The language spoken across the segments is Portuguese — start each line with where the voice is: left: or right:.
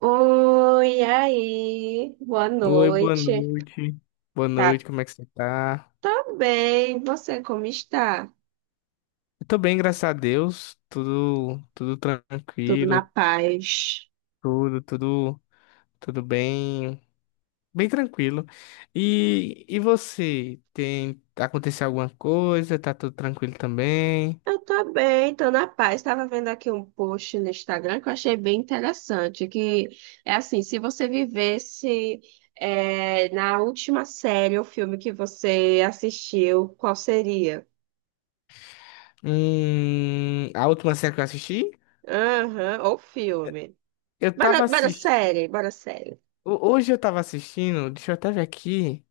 right: Oi, aí, boa
left: Oi, boa
right: noite.
left: noite. Boa
right: Tá,
left: noite, como é que você tá?
right: tô bem. Você como está?
left: Eu tô bem, graças a Deus. Tudo
right: Tudo na
left: tranquilo,
right: paz?
left: tudo, tudo, tudo bem, bem tranquilo. E você, tem aconteceu alguma coisa? Tá tudo tranquilo também?
right: Eu tô bem, tô na paz. Estava vendo aqui um post no Instagram que eu achei bem interessante, que é assim, se você vivesse é, na última série ou filme que você assistiu, qual seria?
left: A última série que eu assisti,
right: Aham, ou filme.
left: eu
right: Bora,
left: tava
right: bora
left: assistindo,
right: série, bora série.
left: hoje eu tava assistindo, deixa eu até ver aqui.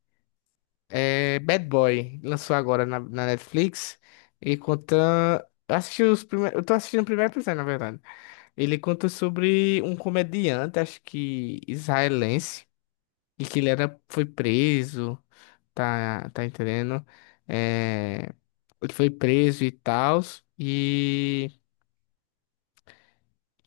left: É Bad Boy, lançou agora na Netflix e conta. Eu assisti os primeiros. Eu tô assistindo o primeiro episódio, na verdade. Ele conta sobre um comediante, acho que israelense, e foi preso, tá, tá entendendo? É, ele foi preso e tal. E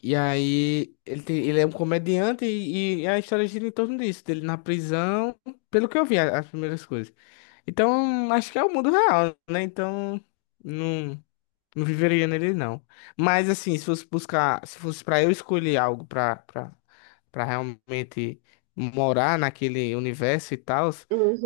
left: E aí, ele é um comediante e a história gira em torno disso, dele na prisão, pelo que eu vi, as primeiras coisas. Então, acho que é o mundo real, né? Então, não, não viveria nele, não. Mas, assim, se fosse buscar, se fosse pra eu escolher algo pra realmente morar naquele universo e tal,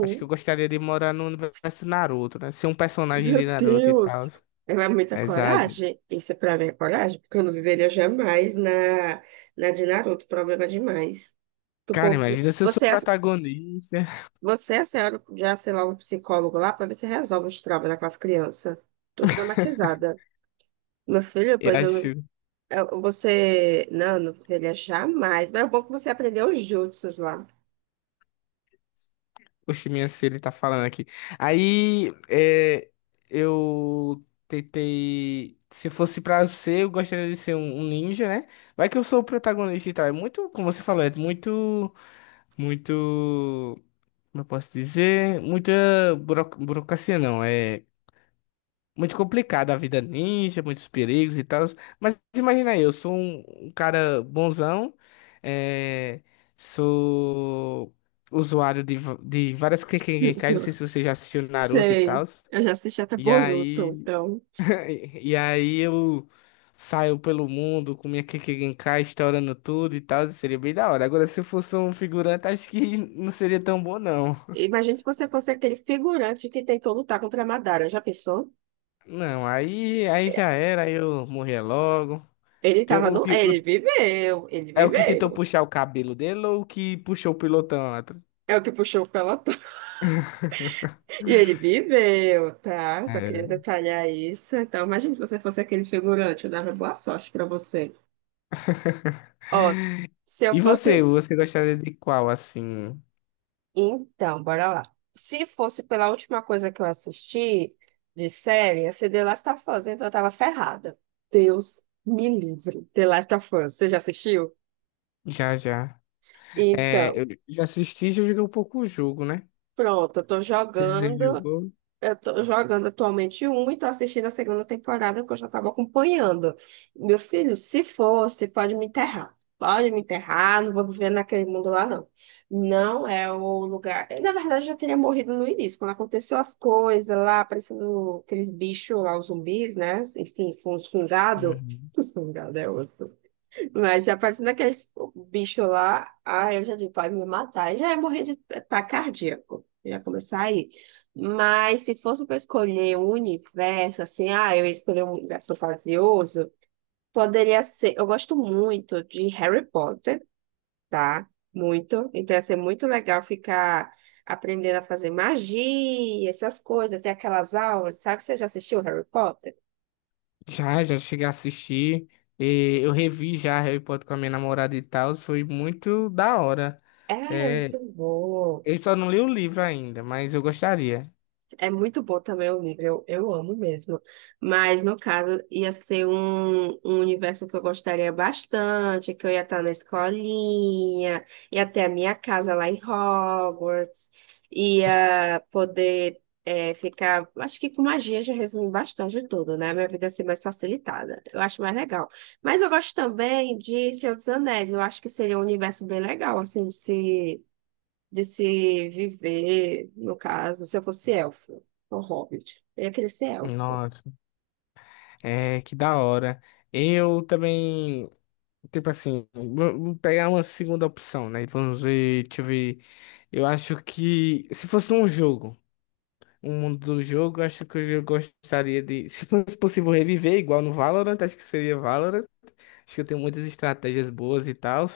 left: acho que eu gostaria de morar no universo Naruto, né? Ser um personagem
right: Meu
left: de Naruto e tal.
right: Deus! É muita
left: Exato.
right: coragem. Isso é pra mim é coragem, porque eu não viveria jamais na de Naruto. Problema demais. Tu
left: Cara,
right: pô, psi-
left: imagina se eu sou protagonista.
right: Você, é a senhora, já, sei lá, um psicólogo lá pra ver se resolve os traumas daquelas crianças. Tô traumatizada. Meu filho,
left: Eu
right: pois eu não.
left: acho.
right: eu- Você. Não, eu não viveria jamais. Mas é bom que você aprendeu os jutsus lá.
left: Oxe, minha se ele tá falando aqui. Aí, é, eu tentei. Se fosse pra ser, eu gostaria de ser um ninja, né? Vai que eu sou o protagonista e tal. É muito, como você falou, é muito, muito. Como eu posso dizer? Muita burocracia, não. É muito complicado a vida ninja, muitos perigos e tal. Mas imagina aí, eu sou um cara bonzão, é, sou usuário de várias Kekkei, não
right: Jutsu.
left: sei se você já assistiu Naruto e tal.
right: Sei. Eu já assisti até
left: E
right: Boruto,
left: aí,
right: então.
left: e aí eu saio pelo mundo com minha Kekkei, estourando tudo e tal, seria bem da hora. Agora, se eu fosse um figurante, acho que não seria tão bom, não.
right: Imagina se você fosse aquele figurante que tentou lutar contra a Madara. Já pensou?
left: Não, aí, aí já era, aí eu morria logo.
right: Ele
left: Tem
right: tava
left: o
right: no.
left: que,
right: Ele viveu, ele
left: É o que tentou
right: viveu.
left: puxar o cabelo dele ou o que puxou o pilotão atrás?
right: É o que puxou o pelotão. E ele viveu, tá? Só queria
left: É.
right: detalhar isso. Então, imagina se você fosse aquele figurante. Eu dava boa sorte pra você. Ó, se eu
left: E você,
right: fosse.
left: você gostaria de qual, assim?
right: Então, bora lá. Se fosse pela última coisa que eu assisti de série, ia ser The Last of Us, então eu tava ferrada. Deus me livre. The Last of Us, você já assistiu?
left: Já, já. É,
right: Então.
left: eu já assisti, e já joguei um pouco o jogo, né?
right: Pronto, eu tô
left: Você já
right: jogando,
left: jogou?
right: eu tô jogando atualmente um e tô assistindo a segunda temporada que eu já estava acompanhando. Meu filho, se fosse, pode me enterrar. Pode me enterrar, não vou viver naquele mundo lá, não. Não é o lugar. Eu, na verdade, já teria morrido no início, quando aconteceu as coisas lá, aparecendo aqueles bichos lá, os zumbis, né? Enfim, foi uns fungados.
left: Uhum.
right: Os fungados, é osso. Mas a partir daqueles bicho lá, ah, eu já digo, vai me matar. Já ia morrer de ataque cardíaco. Já começar aí. Mas se fosse para escolher um universo, assim, ah, eu ia escolher um universo fantasioso, poderia ser. Eu gosto muito de Harry Potter, tá? Muito. Então ia ser muito legal ficar aprendendo a fazer magia, essas coisas, ter aquelas aulas, sabe? Você já assistiu Harry Potter?
left: Já, já cheguei a assistir. E eu revi já Harry Potter com a minha namorada e tal. Foi muito da hora.
right: É, é muito
left: É,
right: bom.
left: eu só não li o livro ainda, mas eu gostaria.
right: É muito bom também o livro, eu amo mesmo. Mas, no caso, ia ser um universo que eu gostaria bastante, que eu ia estar na escolinha, ia ter a minha casa lá em Hogwarts, ia poder ficar. Acho que com magia já resume bastante tudo, né? Minha vida ia ser mais facilitada. Eu acho mais legal. Mas eu gosto também de Senhor dos Anéis, eu acho que seria um universo bem legal, assim, de se viver, no caso, se eu fosse elfo, ou hobbit, eu ia querer ser elfo.
left: Nossa, é que da hora. Eu também. Tipo assim, vamos pegar uma segunda opção, né? Vamos ver, deixa eu ver. Eu acho que se fosse um jogo, um mundo do jogo, eu acho que eu gostaria de. Se fosse possível reviver, igual no Valorant, acho que seria Valorant. Acho que eu tenho muitas estratégias boas e tal.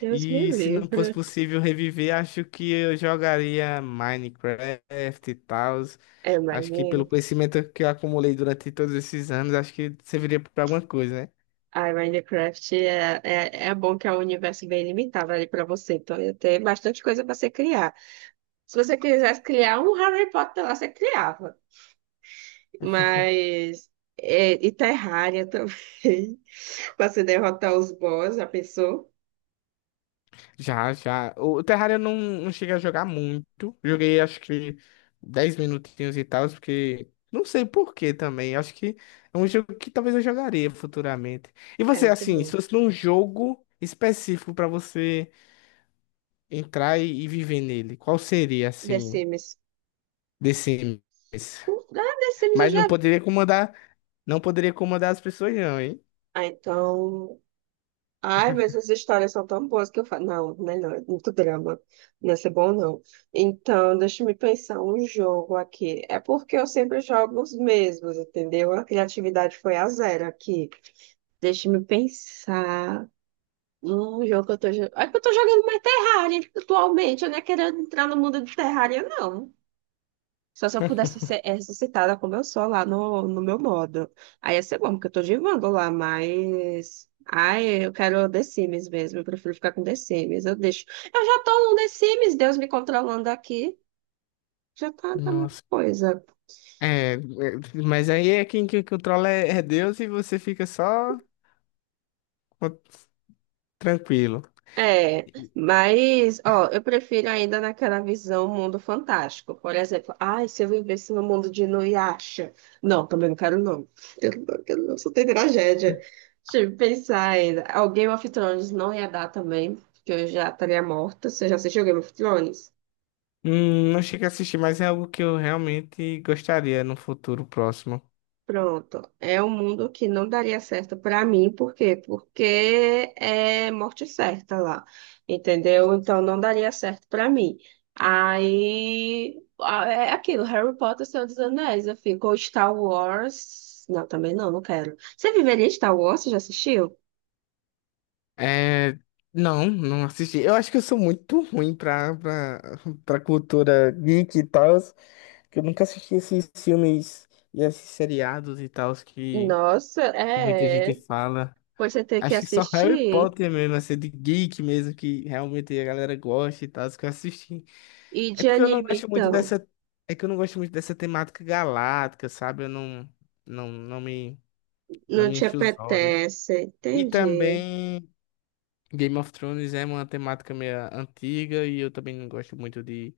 right: Deus me
left: E se não fosse
right: livre.
left: possível reviver, acho que eu jogaria Minecraft e tal.
right: É, mas,
left: Acho que
right: né.
left: pelo conhecimento que eu acumulei durante todos esses anos, acho que serviria para alguma coisa, né?
right: Ai, Minecraft é bom que é um universo bem limitado ali para você, então ia ter bastante coisa para você criar. Se você quisesse criar um Harry Potter lá, você criava. Mas. É, e Terraria também, para você derrotar os boss, já pensou?
left: Já, já. O Terraria eu não, não cheguei a jogar muito. Joguei acho que 10 minutinhos e tal, porque não sei por que também. Acho que é um jogo que talvez eu jogaria futuramente. E
right: É
left: você,
right: muito
left: assim, se
right: bom.
left: fosse num jogo específico pra você entrar e viver nele, qual seria,
right: The
left: assim,
right: Sims.
left: desse mês?
right: Ah, The Sims eu
left: Mas não
right: já.
left: poderia comandar, não poderia comandar as pessoas, não, hein?
right: Ah, então. Ai, mas as histórias são tão boas que eu falo. Não, melhor, é muito drama. Não ia ser bom, não. Então, deixa eu me pensar um jogo aqui. É porque eu sempre jogo os mesmos, entendeu? A criatividade foi a zero aqui. Deixa eu me pensar. Um jogo que eu tô jogando. É que eu tô jogando mais Terraria atualmente. Eu não é querendo entrar no mundo de Terraria, não. Só se eu pudesse ser ressuscitada como eu sou lá no meu modo. Aí ia ser bom, porque eu tô de Wanda lá, mas. Ai, eu quero The Sims mesmo. Eu prefiro ficar com The Sims. Eu deixo. Eu já tô no The Sims, Deus me controlando aqui. Já tá, tá a mesma
left: Nossa.
right: coisa.
left: É, é, mas aí é quem, quem controla é Deus e você fica só co- tranquilo.
right: É, mas, ó, eu prefiro ainda naquela visão mundo fantástico. Por exemplo, ai, se eu vivesse no mundo de Inuyasha. Não, também não quero não. Eu não, quero não, só tem tragédia. Deixa eu pensar ainda. Ó, Game of Thrones não ia dar também, porque eu já estaria morta. Você já assistiu Game of Thrones?
left: Não cheguei a assistir, mas é algo que eu realmente gostaria no futuro próximo.
right: Pronto, é um mundo que não daria certo para mim, por quê? Porque é morte certa lá, entendeu? Então não daria certo para mim. Aí é aquilo, Harry Potter, Senhor dos Anéis, eu fico, ou Star Wars. Não, também não, não quero. Você viveria em Star Wars? Você já assistiu?
left: É. Não, não assisti. Eu acho que eu sou muito ruim pra cultura geek e tal, que eu nunca assisti esses filmes e esses seriados e tal
right: Nossa,
left: que muita gente
right: é.
left: fala.
right: Pois você tem que
left: Acho que só Harry
right: assistir.
left: Potter mesmo, assim, de geek mesmo, que realmente a galera gosta e tal, que eu assisti.
right: E
left: É
right: de
left: porque eu não
right: anime,
left: gosto muito
right: então?
left: dessa. É que eu não gosto muito dessa temática galáctica, sabe? Eu não, não, não me. Não
right: Não
left: me
right: te
left: enche os olhos.
right: apetece,
left: E
right: entendi.
left: também Game of Thrones é uma temática meio antiga e eu também não gosto muito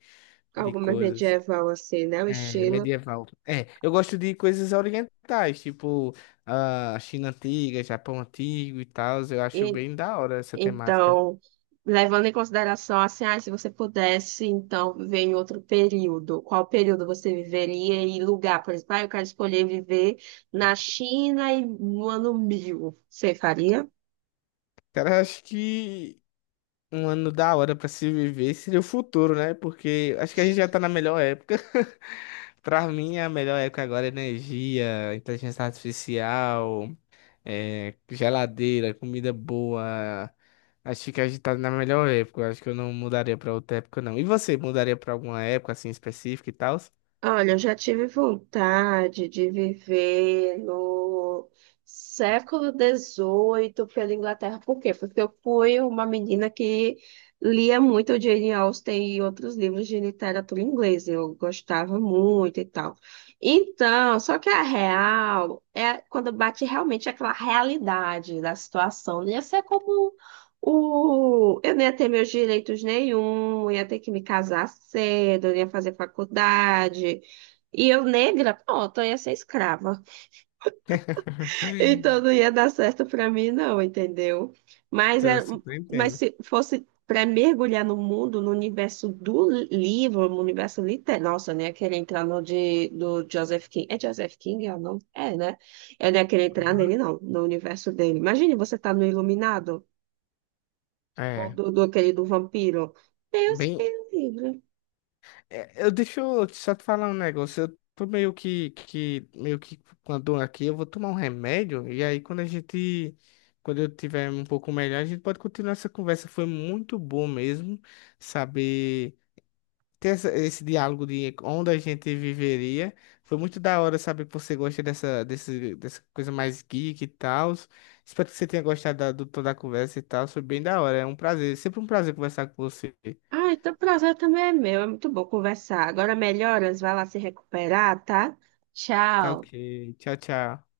left: de
right: Alguma
left: coisas
right: medieval assim, né? O
left: é,
right: estilo.
left: medieval. É, eu gosto de coisas orientais, tipo a China antiga, Japão antigo e tal. Eu acho bem da hora essa temática.
right: Então, levando em consideração assim, ah, se você pudesse, então, viver em outro período, qual período você viveria e lugar? Por exemplo, ah, eu quero escolher viver na China e no ano 1000. Você faria?
left: Cara, eu acho que um ano da hora pra se viver seria o futuro, né? Porque acho que a gente já tá na melhor época. Pra mim, a melhor época agora é energia, inteligência artificial. É, geladeira, comida boa. Acho que fica agitado na melhor época. Eu acho que eu não mudaria pra outra época, não. E você mudaria pra alguma época assim específica e tal?
right: Olha, eu já tive vontade de viver no século XVIII pela Inglaterra. Por quê? Porque eu fui uma menina que lia muito Jane Austen e outros livros de literatura inglesa. Eu gostava muito e tal. Então, só que a real é quando bate realmente aquela realidade da situação. Não ia ser como o. Eu não ia ter meus direitos nenhum, eu ia ter que me casar cedo, eu ia fazer faculdade. E eu, negra, pronto, eu ia ser escrava. Então não ia dar certo pra mim, não, entendeu? Mas,
left: Então, eu
right: é...
left: super
right: Mas
left: entendo.
right: se fosse para mergulhar no mundo, no universo do livro, no universo literário, nossa, eu nem ia querer entrar no de... do Joseph King. É Joseph King? É o nome? É, né? Eu não ia querer entrar
left: Aham.
right: nele, não, no universo dele. Imagine você tá no Iluminado. Ou
left: É,
right: do aquele do vampiro. Deus
left: bem,
right: me livre.
left: é, eu deixa eu só te falar um negócio. Eu tô meio que meio que com a dor aqui, eu vou tomar um remédio e aí quando a gente quando eu tiver um pouco melhor, a gente pode continuar essa conversa. Foi muito bom mesmo saber ter esse diálogo de onde a gente viveria. Foi muito da hora saber que você gosta dessa coisa mais geek e tal. Espero que você tenha gostado toda a conversa e tal. Foi bem da hora. É um prazer, sempre um prazer conversar com você.
right: Ah, então o prazer também é meu. É muito bom conversar. Agora melhoras, vai lá se recuperar, tá?
left: Tá ok.
right: Tchau.
left: Tchau, tchau.